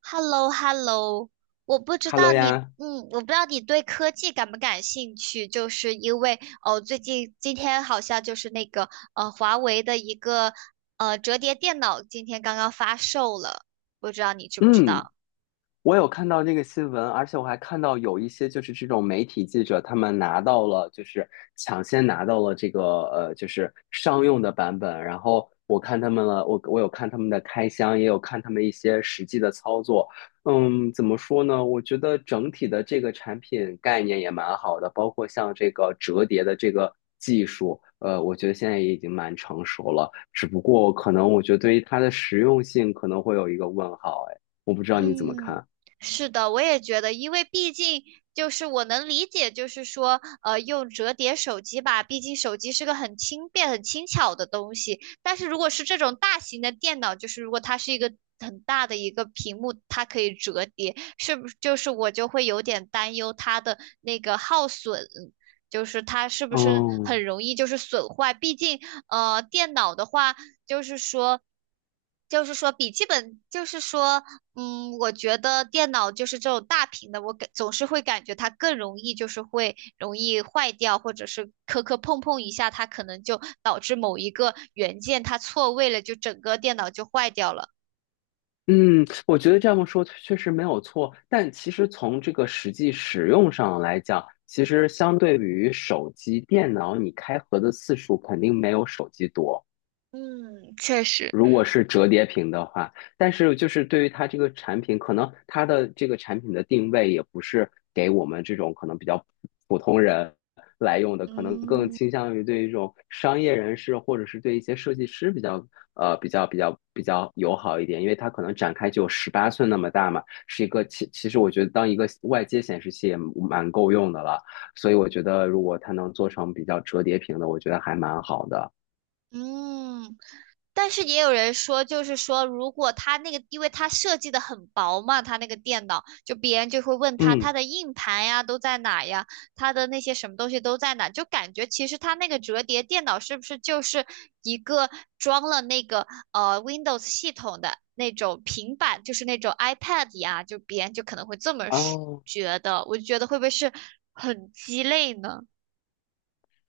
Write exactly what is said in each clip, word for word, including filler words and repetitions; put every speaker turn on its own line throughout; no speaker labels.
h e l l o h e l l o 我不知道
Hello
你，
呀，
嗯，我不知道你对科技感不感兴趣，就是因为哦，最近今天好像就是那个呃，华为的一个呃折叠电脑今天刚刚发售了，不知道你知不知
嗯，
道？
我有看到这个新闻，而且我还看到有一些就是这种媒体记者，他们拿到了就是抢先拿到了这个呃就是商用的版本，然后我看他们了，我我有看他们的开箱，也有看他们一些实际的操作。嗯，怎么说呢？我觉得整体的这个产品概念也蛮好的，包括像这个折叠的这个技术，呃，我觉得现在也已经蛮成熟了，只不过可能我觉得对于它的实用性可能会有一个问号。哎，我不知道你怎么
嗯，
看。
是的，我也觉得，因为毕竟就是我能理解，就是说，呃，用折叠手机吧，毕竟手机是个很轻便、很轻巧的东西。但是如果是这种大型的电脑，就是如果它是一个很大的一个屏幕，它可以折叠，是不是？就是我就会有点担忧它的那个耗损，就是它是不是
哦，
很容易就是损坏？毕竟，呃，电脑的话。就是说，就是说笔记本，就是说，嗯，我觉得电脑就是这种大屏的，我感总是会感觉它更容易，就是会容易坏掉，或者是磕磕碰碰一下，它可能就导致某一个元件它错位了，就整个电脑就坏掉了。
嗯，我觉得这么说确实没有错，但其实从这个实际使用上来讲，其实相对于手机、电脑，你开合的次数肯定没有手机多。
嗯，确实。
如果是折叠屏的话，但是就是对于它这个产品，可能它的这个产品的定位也不是给我们这种可能比较普通人来用的，可能更
嗯
倾向于对一种商业人士或者是对一些设计师比较呃比较比较比较友好一点，因为它可能展开只有十八寸那么大嘛，是一个其其实我觉得当一个外接显示器也蛮够用的了，所以我觉得如果它能做成比较折叠屏的，我觉得还蛮好的。
嗯。但是也有人说，就是说，如果他那个，因为他设计的很薄嘛，他那个电脑，就别人就会问他他
嗯，
的硬盘呀都在哪呀，他的那些什么东西都在哪，就感觉其实他那个折叠电脑是不是就是一个装了那个呃 Windows 系统的那种平板，就是那种 iPad 呀，就别人就可能会这么说
哦
觉得，我就觉得会不会是很鸡肋呢？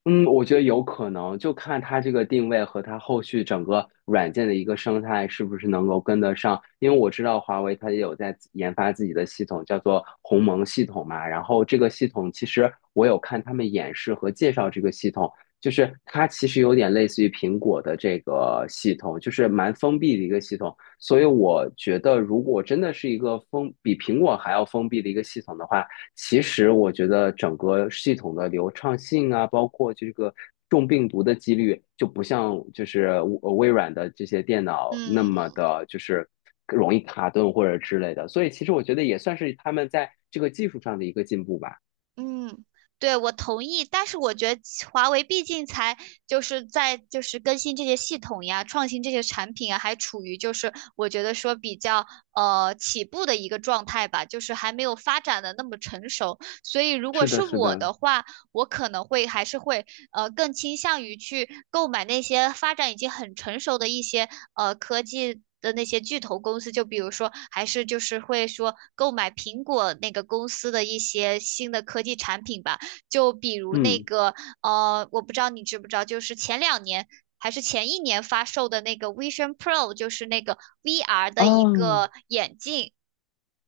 嗯，我觉得有可能，就看它这个定位和它后续整个软件的一个生态是不是能够跟得上。因为我知道华为它也有在自研发自己的系统，叫做鸿蒙系统嘛。然后这个系统其实我有看他们演示和介绍这个系统，就是它其实有点类似于苹果的这个系统，就是蛮封闭的一个系统。所以我觉得，如果真的是一个封比苹果还要封闭的一个系统的话，其实我觉得整个系统的流畅性啊，包括这个中病毒的几率，就不像就是呃微软的这些电脑那么
嗯
的，就是容易卡顿或者之类的。所以其实我觉得也算是他们在这个技术上的一个进步吧。
嗯，对，我同意，但是我觉得华为毕竟才就是在就是更新这些系统呀，创新这些产品啊，还处于就是我觉得说比较呃起步的一个状态吧，就是还没有发展的那么成熟。所以如果
是
是
的，是
我
的，
的话，我可能会还是会呃更倾向于去购买那些发展已经很成熟的一些呃科技。的那些巨头公司，就比如说，还是就是会说购买苹果那个公司的一些新的科技产品吧，就比如那
嗯，
个呃，我不知道你知不知道，就是前两年还是前一年发售的那个 Vision Pro,就是那个 V R 的一
哦，
个眼镜，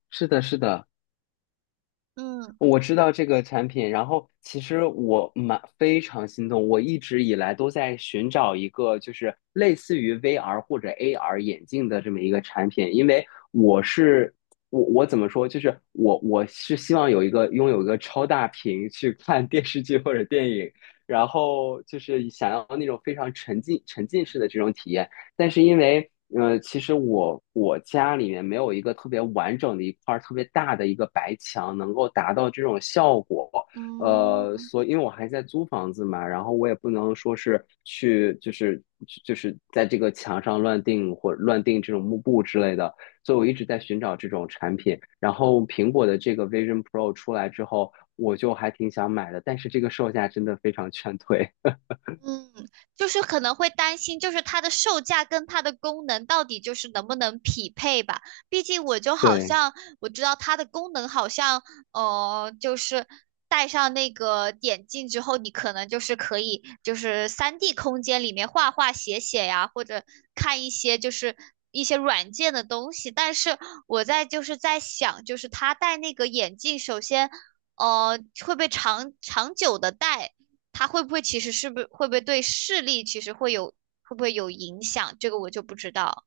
是的，是的。
嗯。
我知道这个产品，然后其实我蛮非常心动，我一直以来都在寻找一个就是类似于 V R 或者 A R 眼镜的这么一个产品，因为我是我我怎么说，就是我我是希望有一个拥有一个超大屏去看电视剧或者电影，然后就是想要那种非常沉浸沉浸式的这种体验。但是因为呃，其实我我家里面没有一个特别完整的一块儿特别大的一个白墙，能够达到这种效果。呃，
嗯，
所以因为我还在租房子嘛，然后我也不能说是去就是就是在这个墙上乱定或乱定这种幕布之类的，所以我一直在寻找这种产品。然后苹果的这个 Vision Pro 出来之后，我就还挺想买的，但是这个售价真的非常劝退。
嗯，就是可能会担心，就是它的售价跟它的功能到底就是能不能匹配吧？毕竟我就 好
对。
像我知道它的功能好像，呃，就是戴上那个眼镜之后，你可能就是可以就是三 d 空间里面画画写写呀，或者看一些就是一些软件的东西。但是我在就是在想，就是他戴那个眼镜，首先，呃，会不会长长久的戴？它会不会其实是不是会不会对视力其实会有会不会有影响？这个我就不知道。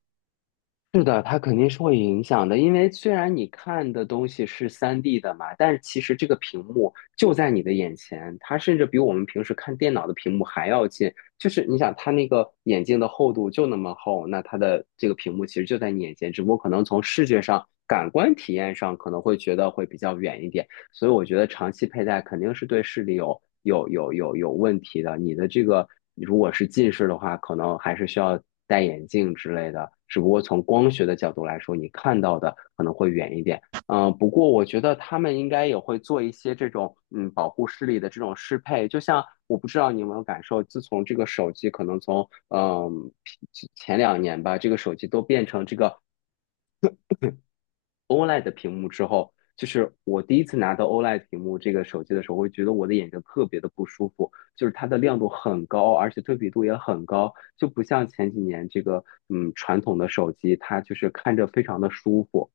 是的，它肯定是会影响的，因为虽然你看的东西是 三 D 的嘛，但是其实这个屏幕就在你的眼前，它甚至比我们平时看电脑的屏幕还要近。就是你想，它那个眼镜的厚度就那么厚，那它的这个屏幕其实就在你眼前，只不过可能从视觉上、感官体验上可能会觉得会比较远一点，所以我觉得长期佩戴肯定是对视力有有有有有问题的。你的这个如果是近视的话，可能还是需要戴眼镜之类的。只不过从光学的角度来说，你看到的可能会远一点。嗯，呃不过我觉得他们应该也会做一些这种嗯保护视力的这种适配，就像我不知道你有没有感受，自从这个手机可能从嗯呃前两年吧，这个手机都变成这个 O L E D 的屏幕之后，就是我第一次拿到 O L E D 屏幕这个手机的时候，我会觉得我的眼睛特别的不舒服，就是它的亮度很高，而且对比度也很高，就不像前几年这个嗯传统的手机，它就是看着非常的舒服。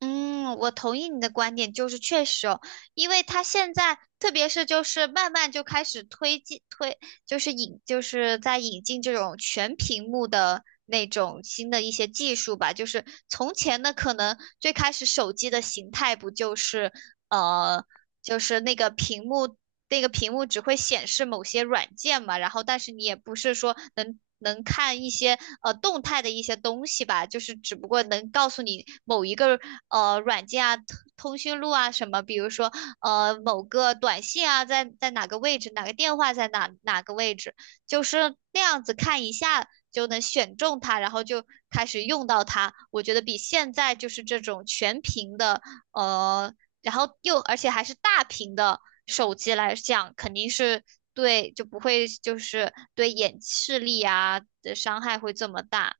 嗯，我同意你的观点，就是确实哦，因为它现在特别是就是慢慢就开始推进推，就是引就是在引进这种全屏幕的那种新的一些技术吧。就是从前呢，可能最开始手机的形态不就是呃就是那个屏幕，那个屏幕只会显示某些软件嘛，然后但是你也不是说能能看一些呃动态的一些东西吧，就是只不过能告诉你某一个呃软件啊、通通讯录啊什么，比如说呃某个短信啊在在哪个位置，哪个电话在哪哪个位置，就是那样子看一下。就能选中它，然后就开始用到它。我觉得比现在就是这种全屏的，呃，然后又而且还是大屏的手机来讲，肯定是对就不会就是对眼视力啊的伤害会这么大。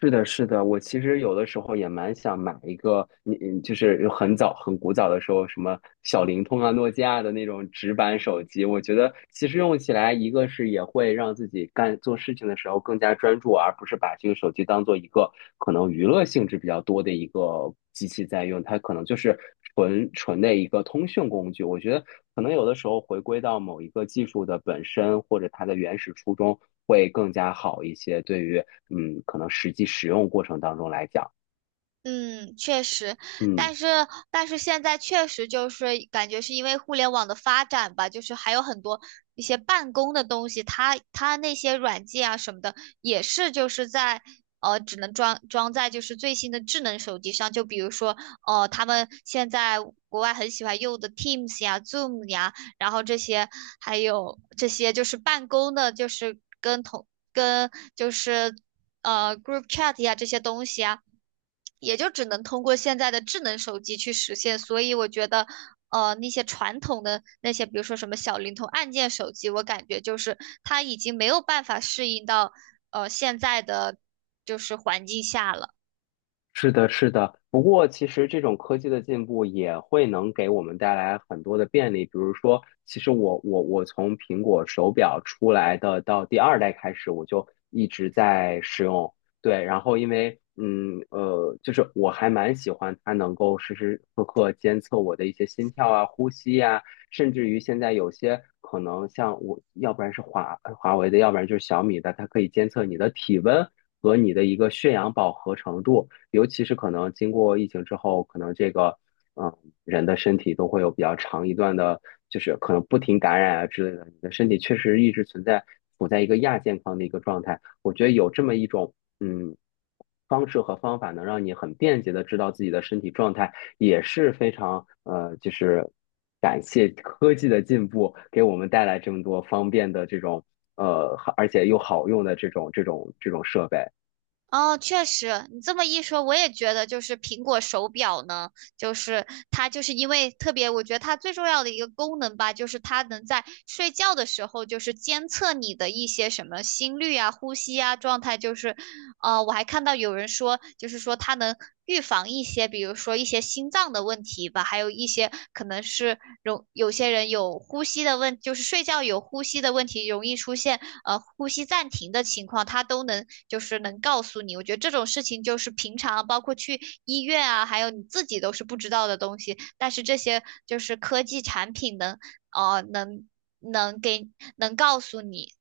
是的，是的，我其实有的时候也蛮想买一个，你你就是有很早很古早的时候，什么小灵通啊、诺基亚的那种直板手机，我觉得其实用起来，一个是也会让自己干做事情的时候更加专注，而不是把这个手机当做一个可能娱乐性质比较多的一个机器在用，它可能就是纯纯的一个通讯工具。我觉得可能有的时候回归到某一个技术的本身或者它的原始初衷会更加好一些，对于嗯可能实际使用过程当中来讲，
嗯，确实，
嗯。
但是但是现在确实就是感觉是因为互联网的发展吧，就是还有很多一些办公的东西，它它那些软件啊什么的，也是就是在呃只能装装在就是最新的智能手机上，就比如说呃他们现在国外很喜欢用的 Teams 呀、Zoom 呀，然后这些还有这些就是办公的，就是跟同跟就是呃 group chat 呀这些东西啊。也就只能通过现在的智能手机去实现。所以我觉得，呃，那些传统的那些，比如说什么小灵通、按键手机，我感觉就是它已经没有办法适应到呃现在的就是环境下了。
是的，是的。不过，其实这种科技的进步也会能给我们带来很多的便利。比如说，其实我我我从苹果手表出来的到第二代开始，我就一直在使用，对，然后因为嗯呃，就是我还蛮喜欢它能够时时刻刻监测我的一些心跳啊、呼吸呀、甚至于现在有些可能像我，要不然是华呃华为的，要不然就是小米的，它可以监测你的体温和你的一个血氧饱和程度，尤其是可能经过疫情之后，可能这个嗯人的身体都会有比较长一段的，就是可能不停感染啊之类的，你的身体确实一直存在处在一个亚健康的一个状态。我觉得有这么一种嗯，方式和方法能让你很便捷的知道自己的身体状态，也是非常呃，就是感谢科技的进步，给我们带来这么多方便的这种呃，而且又好用的这种这种这种设备。
哦，确实，你这么一说，我也觉得就是苹果手表呢，就是它就是因为特别，我觉得它最重要的一个功能吧，就是它能在睡觉的时候就是监测你的一些什么心率啊、呼吸啊状态，就是，呃，我还看到有人说，就是说它能预防一些，比如说一些心脏的问题吧，还有一些可能是容有些人有呼吸的问，就是睡觉有呼吸的问题，容易出现呃呼吸暂停的情况，他都能就是能告诉你。我觉得这种事情就是平常包括去医院啊，还有你自己都是不知道的东西，但是这些就是科技产品能哦能能给能告诉你。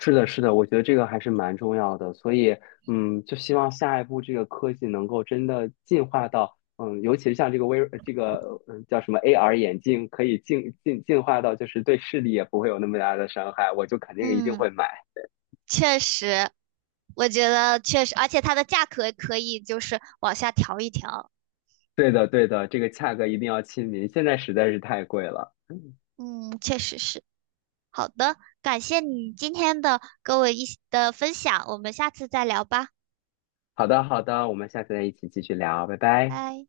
是的，是的，我觉得这个还是蛮重要的，所以嗯，就希望下一步这个科技能够真的进化到。嗯，尤其是像这个微这个嗯叫什么 A R 眼镜，可以进进进化到就是对视力也不会有那么大的伤害，我就肯定一定会
嗯，
买。
确实，我觉得确实，而且它的价格可以就是往下调一调。
对的，对的，这个价格一定要亲民，现在实在是太贵了。
嗯，确实是。好的，感谢你今天的跟我一起的分享，我们下次再聊吧，
好的，好的，我们下次再一起继续聊，拜拜。
拜。